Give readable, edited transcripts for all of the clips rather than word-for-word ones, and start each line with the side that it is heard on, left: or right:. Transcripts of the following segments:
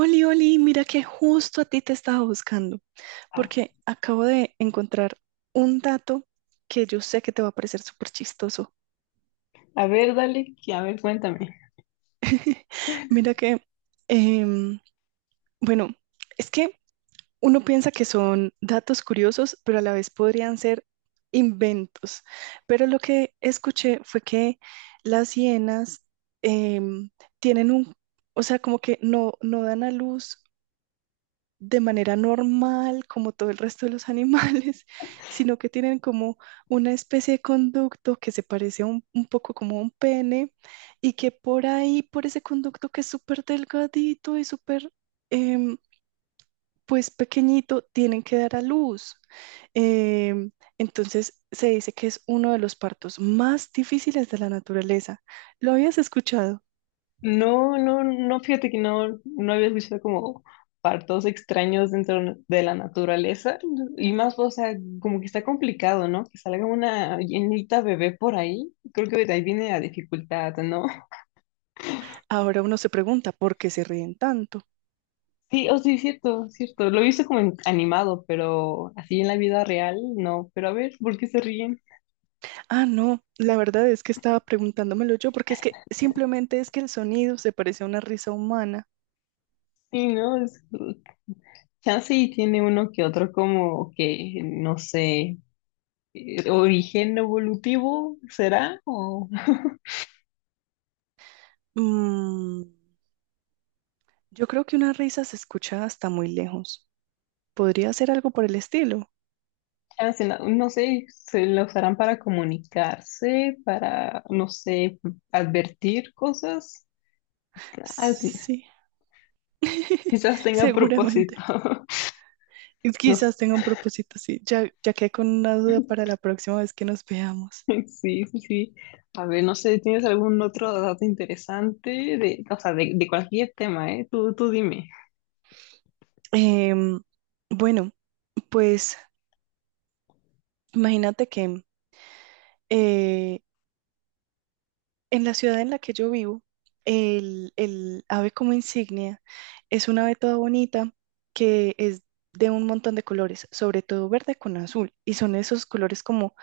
right: Oli, Oli, mira que justo a ti te estaba buscando,
left: Ah,
right: porque acabo de encontrar un dato que yo sé que te va a parecer súper chistoso.
left: a ver, dale, a ver, cuéntame.
right: Mira que, em, bueno, es que uno piensa que son datos curiosos, pero a la vez podrían ser inventos. Pero lo que escuché fue que las hienas em, tienen o sea, como que no dan a luz de manera normal, como todo el resto de los animales, sino que tienen como una especie de conducto que se parece a un poco como a un pene y que por ahí, por ese conducto que es súper delgadito y súper, em, pues pequeñito, tienen que dar a luz. Em, entonces se dice que es uno de los partos más difíciles de la naturaleza. ¿Lo habías escuchado?
left: No, fíjate que no, no había escuchado como partos extraños dentro de la naturaleza y más, o sea, como que está complicado, ¿no? Que salga una llenita bebé por ahí, creo que de ahí viene la dificultad, ¿no?
right: Ahora uno se pregunta, ¿por qué se ríen tanto?
left: Sí, oh sí, cierto, cierto, lo he visto como animado, pero así en la vida real, no, pero a ver, ¿por qué se ríen?
right: Ah, no, la verdad es que estaba preguntándomelo yo, porque es que simplemente es que el sonido se parece a una risa humana.
left: Sí, ¿no? Chance y tiene uno que otro como que, no sé. Origen evolutivo, ¿será? O,
right: Mm, yo creo que una risa se escucha hasta muy lejos. ¿Podría ser algo por el estilo?
left: chance, no, no sé, se la usarán para comunicarse, para, no sé, advertir cosas. Ah,
right: Sí,
left: quizás tenga
right: seguramente.
left: propósito.
right: Y
left: No sé.
right: quizás tenga un propósito así. Ya, ya quedé con una duda para la próxima vez que nos veamos.
left: Sí, sí, sí. A ver, no sé, ¿tienes algún otro dato interesante de, o sea, de cualquier tema, eh? Tú dime.
right: Em, bueno, pues imagínate que eh, en la ciudad en la que yo vivo, el ave como insignia es una ave toda bonita que es de un montón de colores, sobre todo verde con azul, y son esos colores como,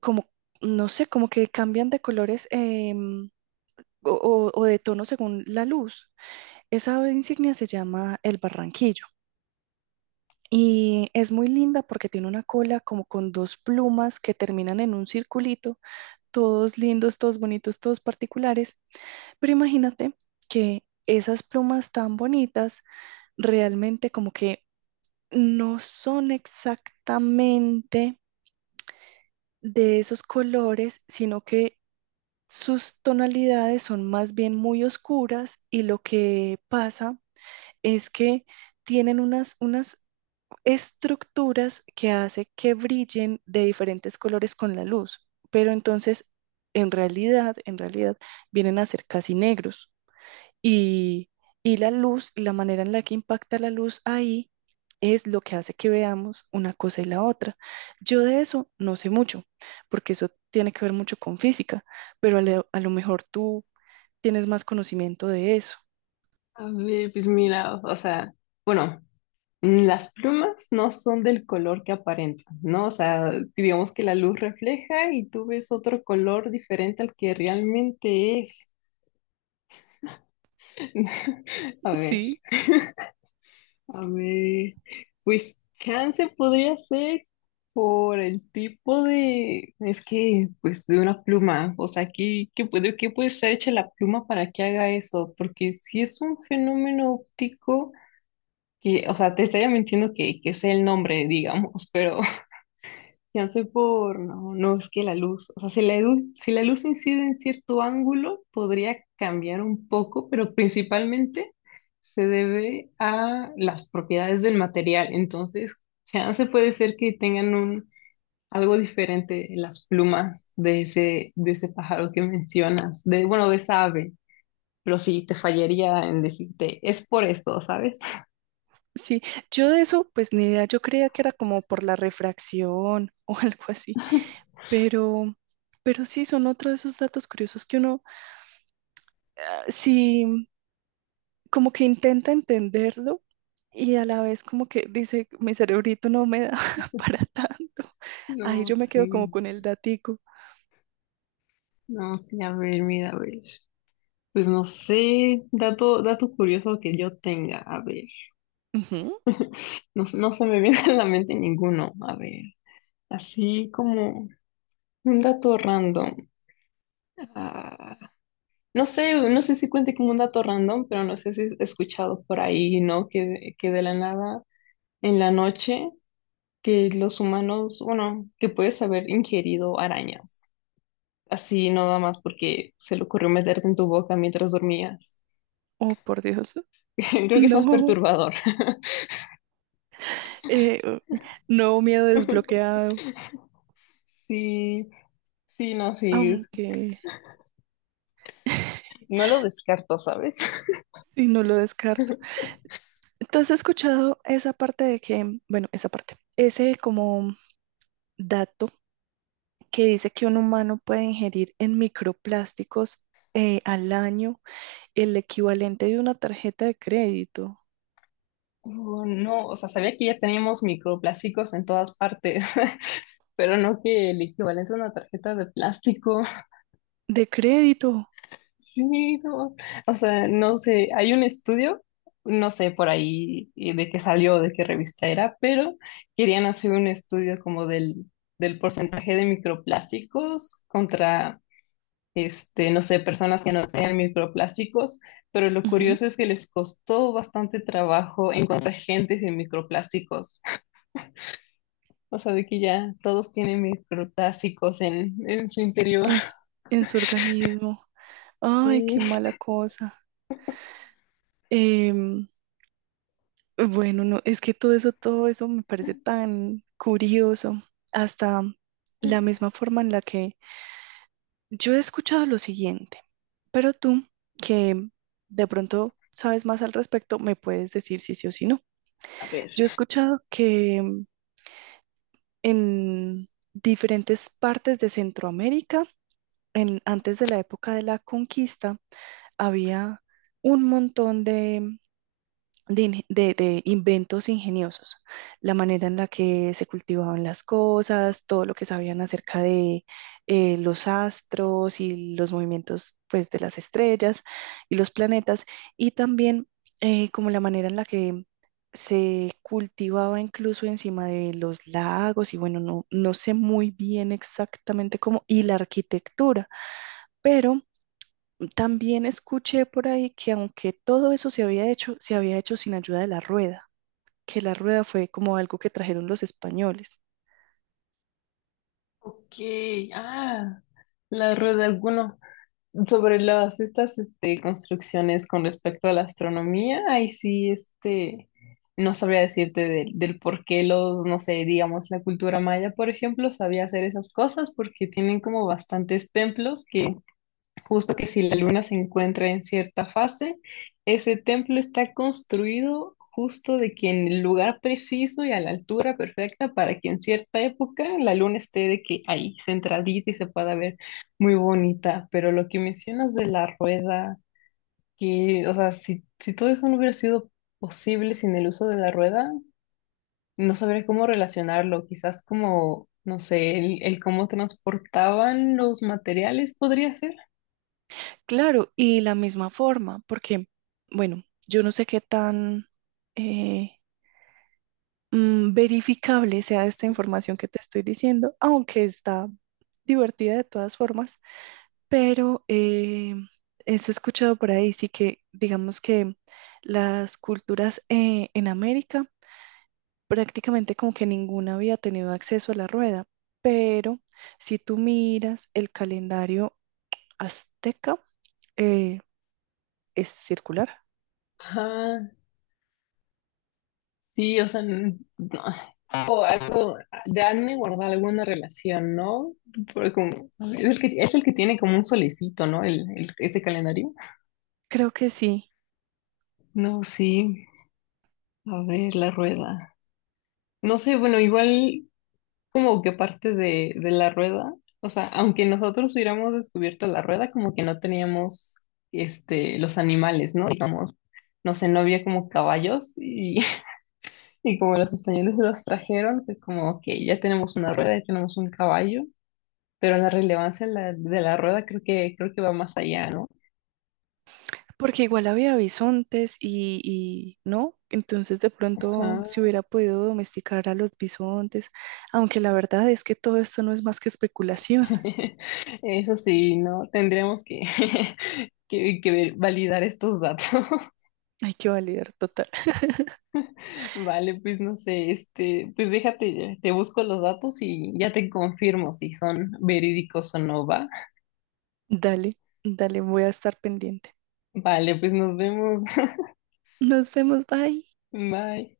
right: como no sé, como que cambian de colores o de tono según la luz. Esa ave insignia se llama el barranquillo. Y es muy linda porque tiene una cola como con dos plumas que terminan en un circulito, todos lindos, todos bonitos, todos particulares. Pero imagínate que esas plumas tan bonitas realmente como que no son exactamente de esos colores, sino que sus tonalidades son más bien muy oscuras y lo que pasa es que tienen unas estructuras que hace que brillen de diferentes colores con la luz, pero entonces en realidad vienen a ser casi negros. Y, y la luz, la manera en la que impacta la luz ahí es lo que hace que veamos una cosa y la otra. Yo de eso no sé mucho, porque eso tiene que ver mucho con física, pero a a lo mejor tú tienes más conocimiento de eso.
left: A ver, pues mira, o sea, bueno. Mm, las plumas no son del color que aparentan, ¿no? O sea, digamos que la luz refleja y tú ves otro color diferente al que realmente es. A ver,
right: Sí,
left: a ver, pues chance podría ser por el tipo de, es que, pues de una pluma, o sea, ¿qué, qué puede estar hecha la pluma para que haga eso? Porque si es un fenómeno óptico, que, o sea, te estaría mintiendo que sea el nombre, digamos, pero... Chance por, no, no, es que la luz, o sea, si la luz, si la luz incide en cierto ángulo, podría cambiar un poco, pero principalmente se debe a las propiedades del material. Entonces, chance puede ser que tengan un, algo diferente en las plumas de ese pájaro que mencionas, de, bueno, de esa ave, pero sí, te fallaría en decirte, es por esto, ¿sabes?
right: sí. Yo de eso, pues ni idea, yo creía que era como por la refracción o algo así, pero, pero sí son otro de esos datos curiosos que uno, ah, sí, como que intenta entenderlo y a la vez como que dice, mi cerebrito no me da para tanto.
left: No,
right: Ahí yo me quedo
left: sí,
right: como con el datico.
left: no, sí, a ver, mira, a ver. Pues no sé, dato curioso que yo tenga, a ver,
right: Ujú.
left: no, no se me viene a la mente ninguno, a ver, así como un dato random. Ah, no sé, no sé si cuente como un dato random, pero no sé si he escuchado por ahí, ¿no? Que de la nada, en la noche, que los humanos, bueno, que puedes haber ingerido arañas, así no nada más porque se le ocurrió meterte en tu boca mientras dormías.
right: Oh, por Dios.
left: Creo que es más
right: No,
left: perturbador.
right: eh, no, miedo desbloqueado,
left: Sí. Sí, no, sí,
right: aunque
left: no lo descarto, ¿sabes?
right: si no lo descarto. Entonces he escuchado esa parte de que, bueno, esa parte, ese como dato que dice que un humano puede ingerir en microplásticos al año el equivalente de una tarjeta de crédito.
left: No, o sea, sabía que ya teníamos microplásticos en todas partes, pero no que el equivalente a una tarjeta de plástico.
right: De crédito.
left: Sí, no, o sea, no sé, hay un estudio, no sé por ahí de qué salió, de qué revista era, pero querían hacer un estudio como del, del porcentaje de microplásticos contra este, no sé, personas que no tenían microplásticos, pero lo
right: Ujú.
left: curioso es que les costó bastante trabajo encontrar gente sin microplásticos. O sea, de que ya todos tienen microplásticos en su interior.
right: En, s- en su organismo. Ay, qué
left: Y,
right: mala cosa. Em, bueno, no, es que todo eso me parece tan curioso. Hasta la misma forma en la que yo he escuchado lo siguiente, pero tú, que de pronto sabes más al respecto, me puedes decir si sí o si no.
left: a ver,
right: Yo he escuchado que en diferentes partes de Centroamérica, en- antes de la época de la conquista, había un montón de inge- de inventos ingeniosos. La manera en la que se cultivaban las cosas, todo lo que sabían acerca de los astros y los movimientos pues, de las estrellas y los planetas, y también como la manera en la que se cultivaba incluso encima de los lagos, y bueno, no sé muy bien exactamente cómo, y la arquitectura, pero también escuché por ahí que aunque todo eso se había hecho sin ayuda de la rueda, que la rueda fue como algo que trajeron los españoles.
left: ok, ah, la rueda, bueno, sobre las estas este, construcciones con respecto a la astronomía, ahí sí, este, no sabría decirte del, del por qué los, no sé, digamos, la cultura maya, por ejemplo, sabía hacer esas cosas porque tienen como bastantes templos que justo que si la luna se encuentra en cierta fase, ese templo está construido justo de que en el lugar preciso y a la altura perfecta para que en cierta época la luna esté de que ahí centradita y se pueda ver muy bonita. Pero lo que mencionas de la rueda, que, o sea, si, si todo eso no hubiera sido posible sin el uso de la rueda, no sabría cómo relacionarlo. Quizás como, no sé, el cómo transportaban los materiales podría ser.
right: Claro, y la misma forma, porque, bueno, yo no sé qué tan eh, mm, verificable sea esta información que te estoy diciendo, aunque está divertida de todas formas, pero eso he escuchado por ahí, sí, que digamos que las culturas en América prácticamente como que ninguna había tenido acceso a la rueda. Pero si tú miras el calendario azteca, eh, es circular.
left: Ajá. Sí, o sea, no. O algo, de han de guardar alguna relación, ¿no? Porque es el que tiene como un solecito, ¿no? El, ese calendario.
right: Creo que sí,
left: No, sí. A ver, la rueda. No sé, bueno, igual como que parte de la rueda, o sea, aunque nosotros hubiéramos descubierto la rueda, como que no teníamos este, los animales, ¿no? Digamos, no sé, no había como caballos y como los españoles los trajeron, pues como, ok, ya tenemos una rueda, ya tenemos un caballo, pero la relevancia de la rueda creo que va más allá, ¿no?
right: porque igual había bisontes y no, entonces de
left: Ajá.
right: pronto se hubiera podido domesticar a los bisontes, aunque la verdad es que todo esto no es más que especulación.
left: Eso sí, ¿no? Tendríamos que, que validar estos datos.
right: Hay que validar total.
left: Vale, pues no sé, este, pues déjate, te busco los datos y ya te confirmo si son verídicos o no, ¿va?
right: Dale, dale, voy a estar pendiente.
left: Vale, pues nos vemos.
right: Nos vemos, bye.
left: Bye.